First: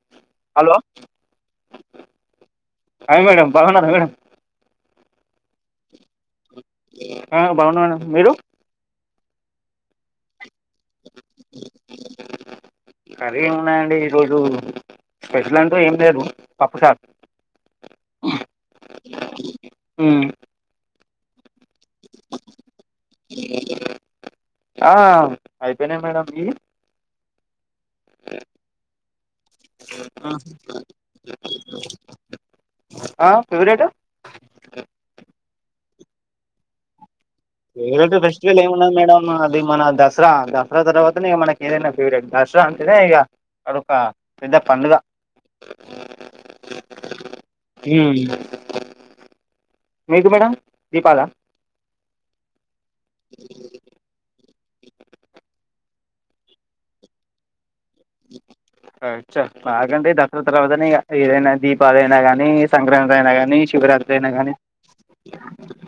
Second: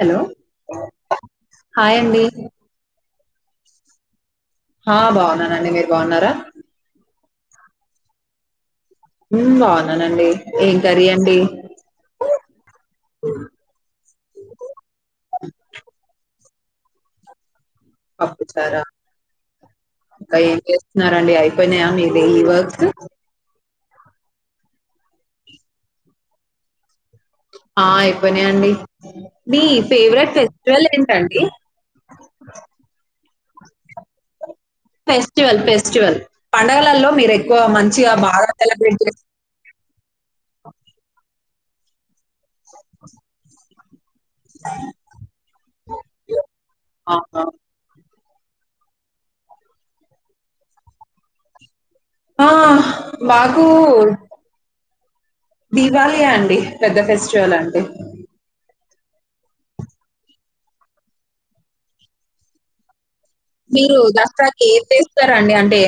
Hello hello hi అండి అ మేడ బాగున్నారు మేడ ఆ బాగున్నానండి మీరు బాగున్నారా ఆ బాగున్నా మేడి మీరు బావుననండి కరయండి కరీ ఉన్నా అండి ఈరోజు స్పెషల్ అంటూ ఏం లేదు పపసాద్ అప్పుచారా ఉమ్. ఇంకా ఏం చేస్తున్నారండి అయి ఇప్పన్యామ ఇద ఈ వత్ ఆ అయిపోయినా మేడం ఈ ఆ ఐపోయినయండి అండి మీ ఫేవరెట్ ఫెస్టివల్ ఏంటండి ఆ ఫేవరెట్ ఫెస్టివల్ ఫెస్టివల్ పండగలలో మీరె ఫేవరెట్ ఫెస్టివల్ ఏముండదు మేడం అది మన దసరా దసరా తర్వాతనే మనకి ఏదైనా ఫేవరెట్ దసరా అంటేనే ఇగ అదొక పెద్ద పండుగ అవునా మీకు మేడం దీపాళ ఆ మాకు దివాళియే అండి పెద్ద ఫెస్టివల్ అంటే [inaudible] అచ్చ మాకంటే దసరా తర్వాతనే ఇగ ఏదైనా దీపాలైన కానీ సంక్రాంతి అయినా కానీ మీరు శివరాత్రి అయినా కానీ దసరాకి ఏం చేస్తారండి అంటే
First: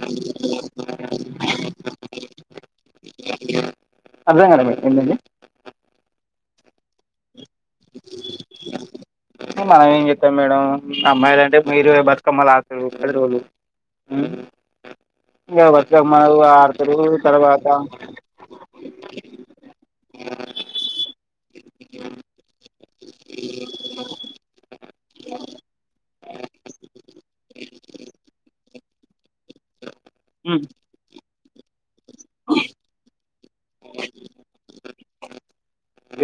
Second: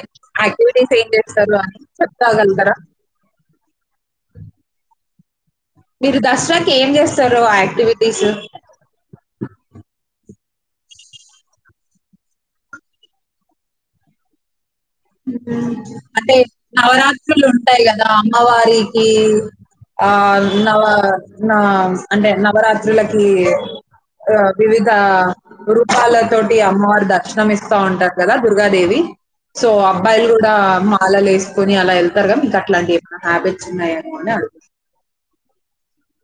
యాక్టివిటీస్ ఏం చేస్తారు అని చె రాగలుగుతారా అర్థం కాలే మేడం ఎటండి మీరు దసరాకి ఏం చేస్తారు యాక్టివిటీస్ మనం ఏం చెత్తాం మేడం అమ్మాయిలు అంటే మీరు బతుకమ్మ లాడతరు పది రోలు మ్ అంటే నవరాత్రులు తర్వాత ఉంటాయి కదా అమ్మవారికి ఆ నవ నా అంటే నవరాత్రులకి ఆ వివిద్ రూపాల తోటి అమ్మవారు దర్శనం ఇస్తా ఉంటారు కదా దుర్గాదేవి సో అబ్బాయిలు కూడా మాల లేస్ కొని అలా ఎళ్తారు గ మీకు అట్లాంటివి ఏమైనా హ్యాబిట్స్ ఉన్నాయ ఏమోలిని అడుగుతున్న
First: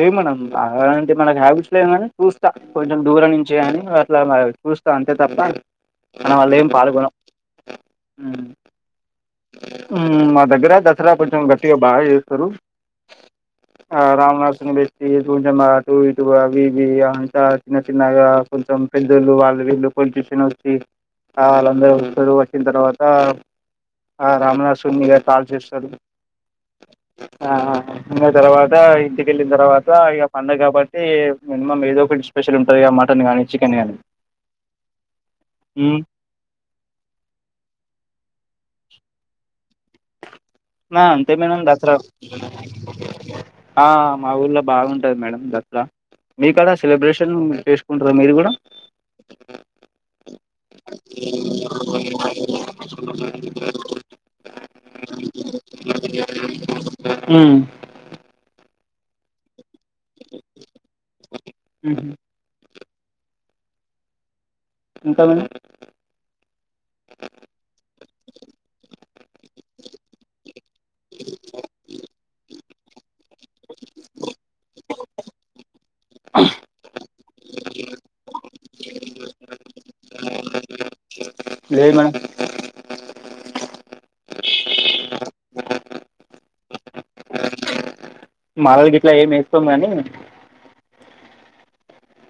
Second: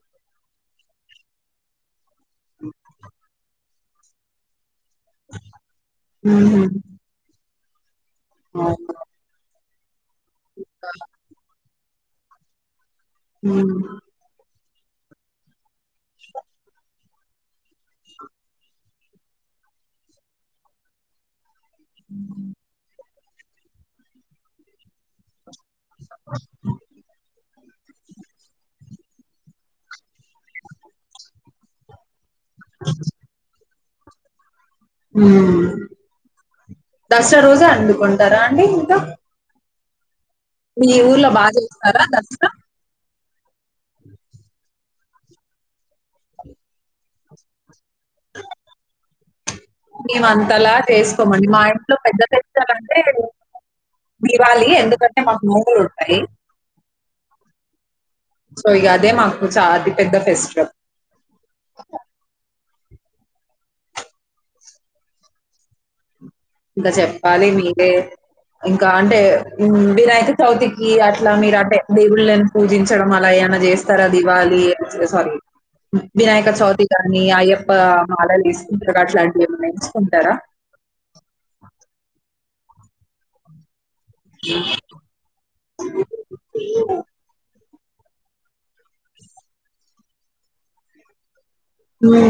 ఏ మనం అలాంటి మనకి హ్యాబిట్స్ లేవు కాని చూస్తా కొంచెం దూరం నుంచి గాని అట్లా మ చూస్తా అంతే తప్ప మనం అల్లె ఏం పాల్గొనం అవును. మ్ మా దగ్గర దసరా కొంచెం గట్టిగా బాగా చేస్తారు ఉమ్. ఆ రావణాస్ సున్ని బెట్టి కొంచెం అటు ఇటు అవి ఇవి అంతా చిన్న చిన్నగా కొంచెం పెద్దోళ్ళు వాళ్ళు రెండో పన్ చేసినోర్కి కావాల అందరు వస్తారు వచ్చిన తర్వాత ఆ రావణాసురున్ని ఇగ కాల్చేస్తారు ఆ ఇంక తర్వాత ఇంటికి ఎళ్ళిన తర్వాత ఇగ పండగ కాబట్టి మినిమం ఏదో ఒకటి స్పెషల్ ఉంటది మటన్ గానీ చికెన్ గానీ మ్ మ్మ్ దసరా రోజే వండుకుంటారా అండి ఇంకా మీ ఆ ఊర్లో అంతే బా మేడం దసరా చేస్తారా ఆ మా ఊర్లో బావుంటది మేడం దసర మీకా డ సెలబ్రేషను చేస్ కుంటార మీరు కూడా మేము అంతలా చేసుకోమండి మా ఇంట్లో పెద్ద పండగంటే దీవాళి ఎందుకంటే మాకు నోములుంటాయి మ్మ్ సో ఇగ అదే మాకు చ అతిపెద్ద ఫెస్టివల్ ఇంకా మేడం ఇంక చెప్పాలి మీరే ఇంకా అంటే వీ వినాయక చవితికి అట్లా మీరు అంటే దేవుళ్ళని పూజించడం అలా అలా ఏమన్న చేస్తారా దివాళి అమ్మ చిన్న సారీ వినాయకచతిగాని నీ అయ్యప్ప మాలలు వేసుకుంటరా అట్లాంటివి ఏమన్న వేసుకుంటారా లేదు మేడం [inaudible] మాలలు గిట్ల ఏం వేసుకోం గాని నువ్వే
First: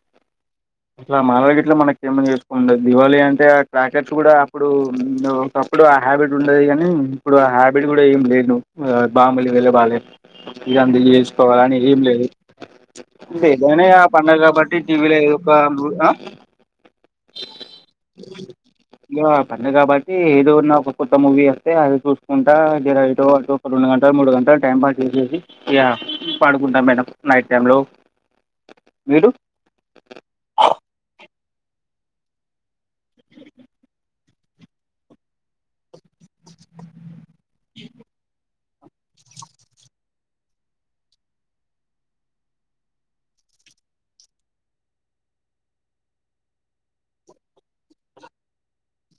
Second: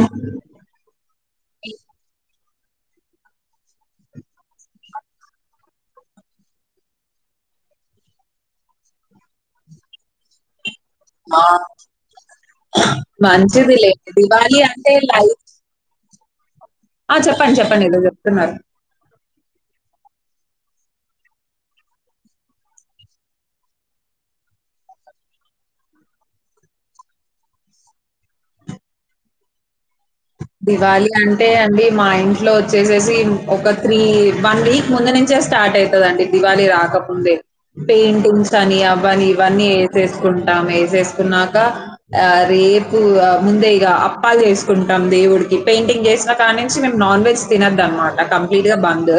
అట్లా మాల గిట్ల మనకెందుకు చె ప్పండి దివాళి అంటే ఆ క్రాకర్స్ కూడా అప్పుడు ఒకప్పుడు ఆ హ్యాబిట్ ఉండేది గానీ ఇప్పుడు ఆ హ్యాబిట్ కూడా ఏం లేదు బాంబులు పేలవలె ఇగ అంత ఆ! చేసుకోవాలని ఏం లేదు గాని మంచిదిలే. పండగ దివాళి కాబట్టి అంటే టీవీ లో లైట్ ఏవో బాంబు అ ఆ చెప్పండి చెప్పండి ఏదో చెప్తున్నారు ఇగ పండగ కాబట్టి ఏదో ఉన్నా ఒక కొత్త మూవీ వస్తే అది చూసుకుంటా దీరైటో అటో ఒక రెండు గంటలు మూడు గంటలు టైం పాస్ చేసేసి ఇగ పడుకుంటాం మేడం నైట్ టై లో మీరు దివాళి అంటే అండి మా ఇంట్లో వచ్చేసేసి ఒక త్రీ వన్ వీక్ ముందు నుంచే స్టార్ట్ స్టార్ట్ అవుతుందండి దివాళి రాకముందే పెయింటింగ్స్ అని అవని ఇవన్నీ వేసేసుకుంటాం వేసుకున్నాక రేపు ముందే ఇగ అప్పా చేసుకు కుంటాం దేవుడికి పెయింటింగ్ చేసిన కా నుంచి మేము నాన్ వెజ్ తినొద్దు అనమాట కంప్లీట్ గా బంద్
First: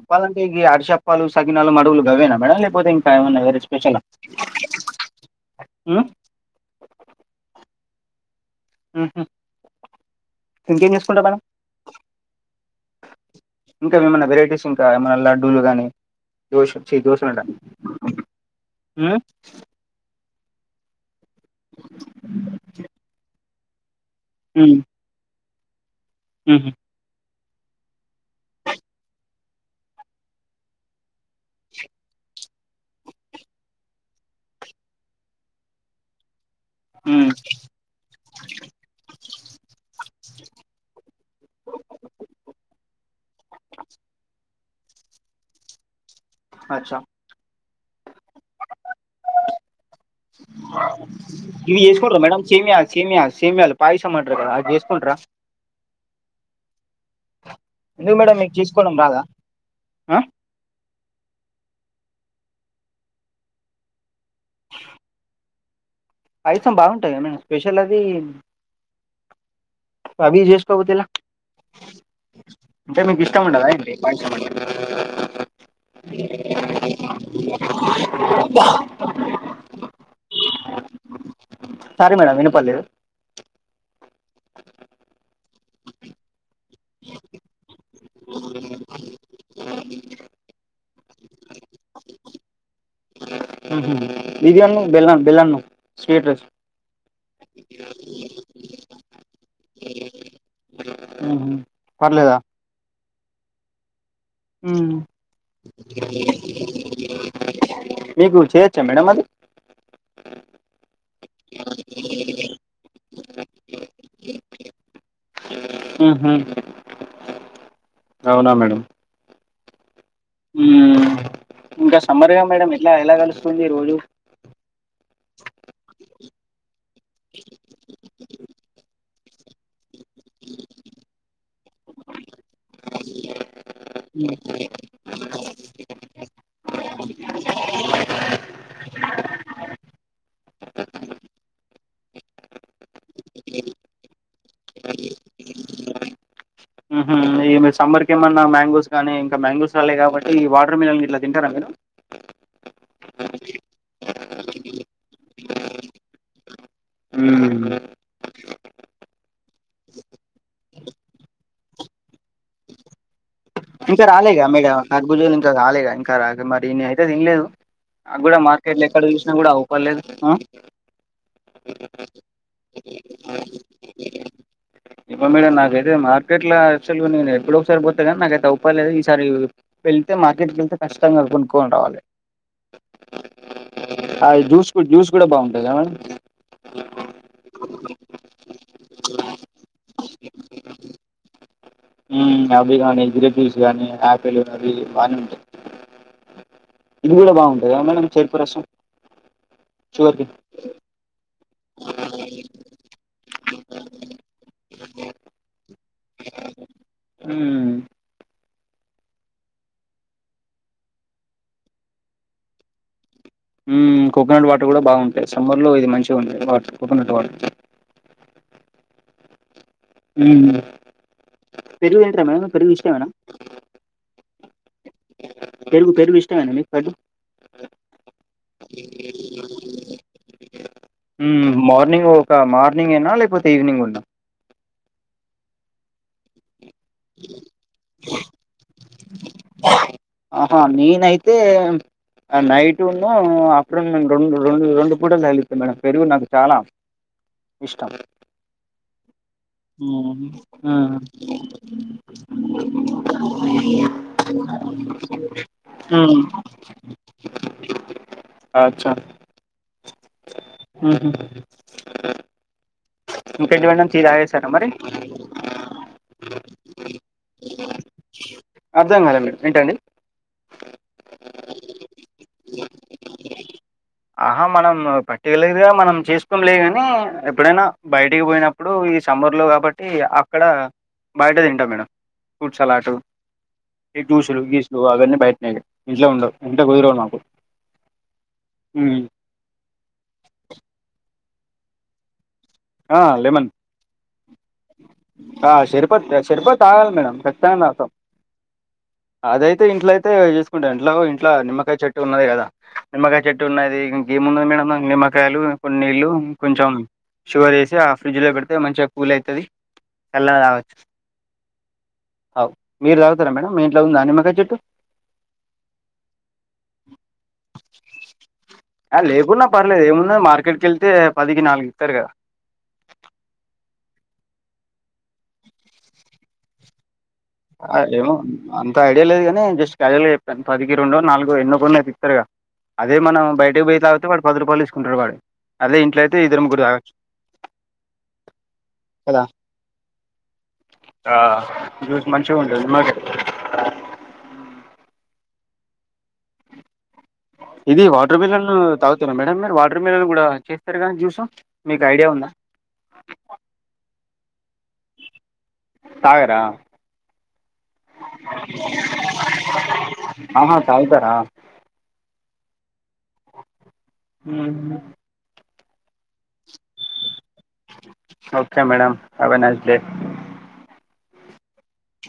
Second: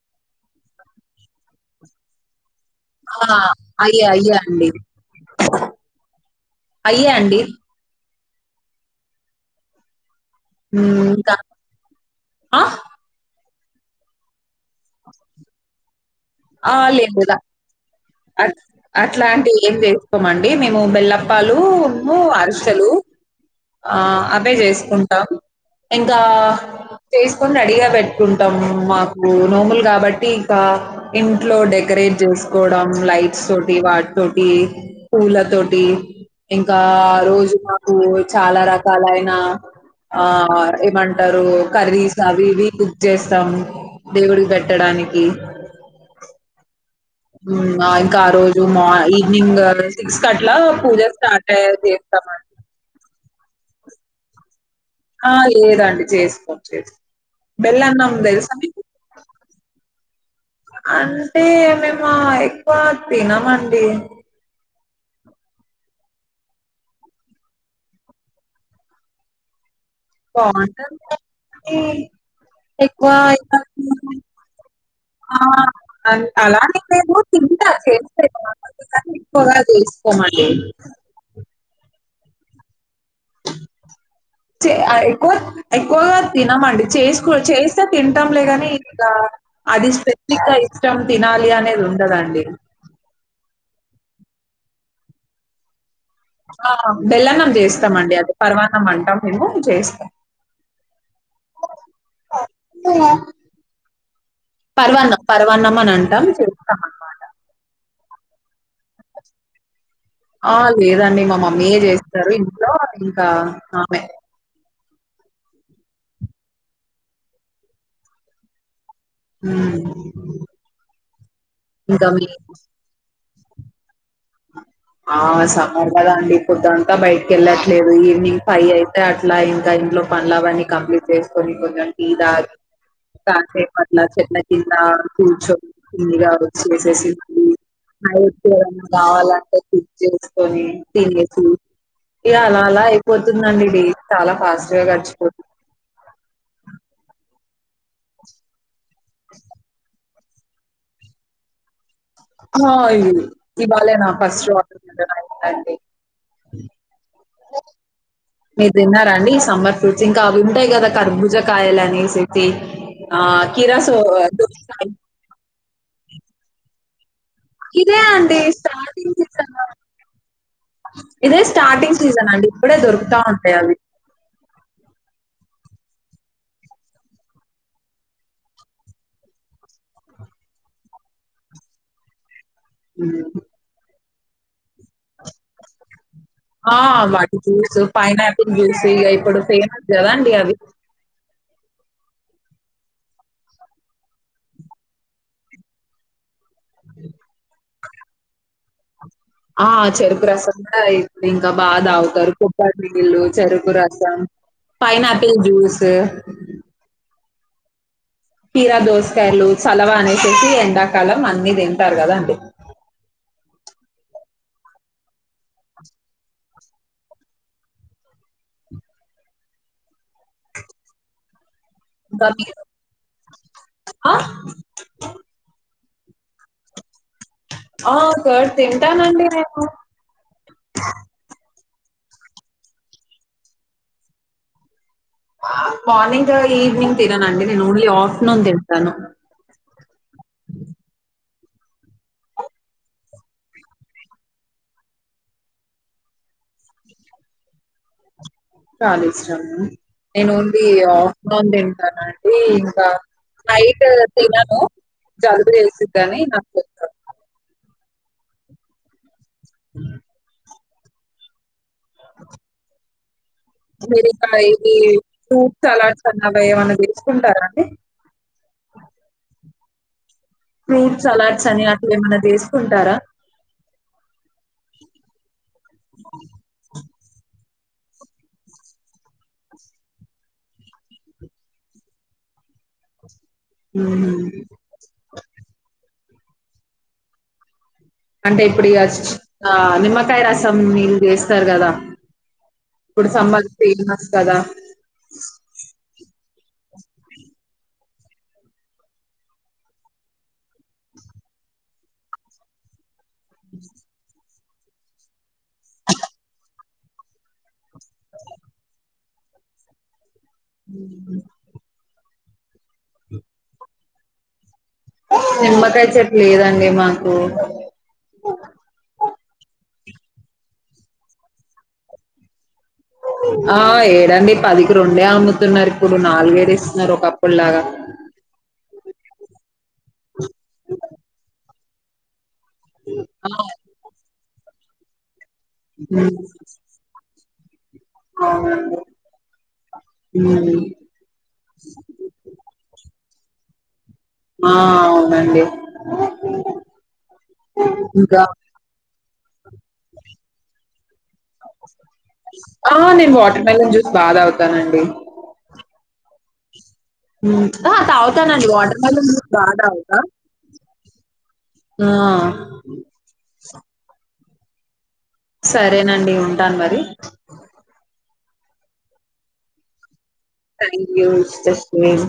అప్పాల అంటే ఏంటి అడశప్పాలు సగినాలు మడగులు గవేనా మేడం పోతేంకాయ ఆ! ఉన్నా వెరీ స్పెషల్ అయ్యే. అయ్యే అండి. ఉమ్ అయ్యే అండి ఆహా ఉమ్ ఇంకా ఆ ఇంకా ఏమన్నా వెరైటీస్ ఇంకా ఏమన్నా లడ్డూలు గానీ దోశ చ్చి దోశ అంటా అ అట్లా అంటే ఏం లేవ్ కోమండి మేము బెల్లప్పాలు ఉము అరిసెలు ఆ అవే ఉమ్ చేసుకుంటాం ఇంకా ఉహు చెస్ కొని రెడీగా పెట్టుకుంటాం మాకు నోములు కాబట్టి ఇంకా ఇంట్లో డెకరేట్ చే కోవడం లైట్స్ తోటి వాటి తోటి పూల తోటి ఇంకా ఉమ్ రోజు మాకు ట కాలయినా ఆ ఏమంటారు కర్రీస్ అవి ఇవి కుక్ చేస్తాం దేవుడి పెట్టడానికి అచ్చా ఉమ్ ఇంకా ఆ రోజు మా ఈవినింగ్ సిక్స్ అట్లా పూజ స్టార్ట్ అయ్యే ఇవి చేసుకుంటారా చేస్తాం మేడం అండి సేమియా సేమియా సీమియాలు పాయసం అంటారు కదా అది చెస్ ఆ లేదండి చేసుకోమ్ చేసుకోమ్ బెల్లన్నం ఎందుకు మేడం తెలుసా మీకు చేసుకోవడం రాదా ఆ అంటే మేము ఆ ఎక్కువ తినమండి పాయసం బాగుంటాదిగా మేడం స్పెషల్ అది పవి జేస్కోకపోతే బావుంటది ఎలా కానీ అంటే ఎక్కువ మీకు ఇష్టం ఇలా ఉండదా ఏంటి పాయసం అంటే ఆ అ అలాని ఎం లేదు తింటా చేస్తే ఎక్కువగా చేసుకోమండి అ ససారీ మేడం వినపడ్లేదు చె ఎక్కువ ఎక్కువగా తినమండి చేసుకో చేస్తే తింటాం లేదానే ఇంకా అది స్పెసిఫిక్ గా ఇష్టం తినాలి అనేది ఉండదండి బియ్యుము బెల్లం బెల్లానం స్వీట్ రైస్ ఆ! బెల్లన్నం చేస్తామండి అది పర్వాన్నం అంటాం మేము చేస్తాం ఉహు పర్లేదా పర్వన్నం పర్వన్నం అని అంటాం చెస్తాం అన్నమాట మీకు చేయ్యొచ్చా మేడం అది ఆ లేదండి మా మమ్మీయే చేస్తారు ఇంట్లో ఇంకా ఆమె ఉహు అవునా మేడం ఉమ్ ఉమ్ ఇంకా మీ సమ్మర్గా మేడం ఎట్లా ఏలా కలుస్తుంది రోజు ఆ సమ్మర్ కదా అండి పొద్దంతా బయటికి ఇలా ఇంకా ఇంట్లో పనులు అవన్నీ కంప్లీట్ చేసుకొని కొంచం టీ దాగి కాసే పట్ల చెట్ల కింద కూర్చొని కిందిగా వచ్చిసేసి ఉమ్ హయితే ఏవన్నా కావాలంటే కుక్ చేసుకొని తినేసి ఇలా అలా అలా అయిప్ పోతుందండి డైలీ చాలా ఫాస్ట్ గా గర్చిపోతుంది ఉంహు ఈమే సమ్మర్కి ఏమన్నా మ్యాంగోస్ కానీ ఇంకా మ్యాంగోస్ రాలే కాబట్ ఈ వాటర్ మిలన్ల్ ఇట్లా తింటారా మీరు ఆయ్ ఇవాళే నా ఫస్ట్ [inaudible] అండి ఉమ్మ్ మీరు తిన్నారండి సమ్మర్ ఫ్రూట్స్ ఇంకా అవి వింటాయి కదా కర్భుజ కాయలు అనేసేసి ఆ కీరా సో ఇంకా రాలేగా మేగ దొరుకుతాయి. కర్భుజలు ఇంకా రాలేగా ఇంకా మరి అయితే తిన్లేదు ఇదే నాక్ అండి కూడా మార్కెట్ లో ఎక్కడ స్టార్టింగ్ చూసినా కూడా సీజన్ అవ్ పర్లేదు ఇదే స్టార్టింగ్ సీజన్ అండి ఇప్పుడే దొరుకుతా ఉంటాయి అవి ఇప్పుడు మేడం నాకైతే మార్కెట్ లో యాక్చుల్గా నేను ఎప్పుడో ఒకసారి పోతాగానీ నాక ఐతే అవ్ పలేదు ఈసారి ఎళ్తే మార్కెట్ వెళ్తే కచ్చితంగా కొనుక్కొని రావాలి ఉమ్ ఆయ్ జ్యూస్ కూ జ్యూస్ కూడా బాగుంటద ఆ వాటి జ్యూస్ పైనాపిల్ జ్యూస్ ఇక ఇప్పుడు ఫేమస్ కదా అండి అవి ఉమ్ అవి గాని గిర్ర్పీస్ గానీ ఆపిల్ అవి బానే ఉంటాయి ఇది కూడా బాగుంటద మేడం చేరుకు రసం ఆ షుగర్ చెరుకు కి రసం కూడా ఇప్పుడు ఇన్ కా బా దాగుతారు కొబ్బరి నీళ్ళు చెరుకు రసం పైన్ ఆపిల్ జూస్ ఉమ్ కీరా దోసకాయలు చలవా అనేసేసి ఎండాకాలం అన్ని తింటారు కదాండి ఉమ్ కోకోనట్ వాటర్ కూడా బాగుంటాయి సమ్మర్లో ఇది మంచిగా ఉంటాయ్ వాటర్ కోకోనట్ వాటర్ ఉమ్ పెరుగు తింట్రా ఇంకా మేడం మీరు పెరుగు ఇష్టమా మేడం ఆ పెరుగు పెరుగు ఇష్టమేన మీకు కర్డ్ ఆ కర్డ్ తింటానండి నేను ర్నింగ్ ఒక మార్నింగ్ ఏనా లేకపోతే ఈవినింగ్ గూ న్నా మార్నింగ్ ఈవ్నింగ్ తినను అండి నే ఓన్లీ ఆఫ్టర్నూన్ తింటాను తేమ్ నైట్ ఉన్ ఆఫ్టర్నూన్ రెండు రెండు రెండు పూటలు తగిలితాం మేడం పెరుగు నాకు చాలా ఇష్టం చాలా హ్మ్ నేను ఓన్లీ హ్మ్ ఆఫ్టర్న్ తింటాను అండి ఇంకా నైట్ తినను జల్బు చేసిద్దని హ్మ్. నాకు [inaudible] అచ్చా అ ఆహా మీరికా తాగేసారా మరి ఇవి ఫూడ్స్ సలాట్స్ అలాగ ఏమన్నా వేసుకుంటారా అండి అర్థం కాలే మేడ్ ఏంటండి ఫ్రూట్ అలాడ్స్ అని అట్లా ఏమైనా చేసుకుంటారా ఆహా మనం పర్టిగలేదు గా మనం చేసుకొంలే గాని ఎప్పుడైనా బయటికి పోయినప్పుడు ఈ సమ్మర్ లో కాబట్టి అక్కడ బయటే తింటా మేడం ఫూడ్స్ అలాటు ఈ హుహు. జ్యూసులు గీసులు అవన్నీ బయటనే ఇంట్లో ఉండవు ఇంట్లో కుదరవు నాకు అంటే ఇప్పుడు ఇగ నిమ్మకాయ రసం నీళ్ళు చేస్తారు కదా ఆ లెమన్ కదా! ఆ శరిపత్ శరిపత్ తాగాలి మేడం కచ్చితంగా తాగుతాం అదైతే ఇంట్లో అయితే చేసుకుంటామ్ ఇంట్లో ఇంట్లో నిమ్మకాయ చెట్టు ఉన్నది కదా నిమ్మకాయ చెట్టు ఉన్నది. ఇంకేమున్నది మేడం మా నిమ్మకాయలు, కొన్ని నీళ్ళు కొంచెం షుగర్ వేసి ఆ ఫ్రిడ్జ్ లో పెడితే మంచిగా కూల్ అయితది. చల్లగ తాగచ్చు. అ మీరు తాగుతారా మేడం? మీ ఇంట్లో ఉందా నిమ్మకాయ చెట్టు? నిమ్మకాయ చెట్ లేదండి మాకు. లేకున్నా పర్లేదు. ఏమున్నది, మార్కెట్కెళ్తే పదికి నాలుగు ఇత్తారు కదా! ఆ ఏడండి పదికి రొండే అమ్ముతున్నారు. ఇప్పుడు నాలుగేడ ఇస్తున్నారు? ఒక ఏమో అంత ఐడియా లేదు కాని, జస్ట్ క్యాజువల్ గా చెప్పాను. పదికి రెండో నాలుగో ఎన్నో కొన్నీ, తిస్తారుగా! అదే మనం ఆ బయటకి పోయి తాగితే వాడు పది రూపాయలు తీసుకుంటాడు వాడు. అదే ఇంట్లో హ్మ్ ఐతే ఇద్దరు ముగ్గురు తాగొచ్చు. కదా అవునండి. హ్మ్ ఆ జ్యూస్ మంచిగుంటది. నిమ్మకాయది ఆ అవునండి. ఇది వాటర్ ఇంకా మిలన్ తాగుతార మేడం మీరు? వాటర్ మిలన్ కూడా చేస్తారు కానీ జ్యూస్ మీకు ఐడియా ఉందా ఆ నేను వాటర్ మెలన్ జ్యూస్ బా తాగుతానండి. తాగరా? మ్ ఆ తాగుతానండి. వాటర్ మెలన్ జ్యూస్ బా తాగుతా. ఆహా తాగుతారా ఆ మ్హు సరేనండి ఉంటాను మరి. Okay madam have a nice day. Thank you. Wish you the same.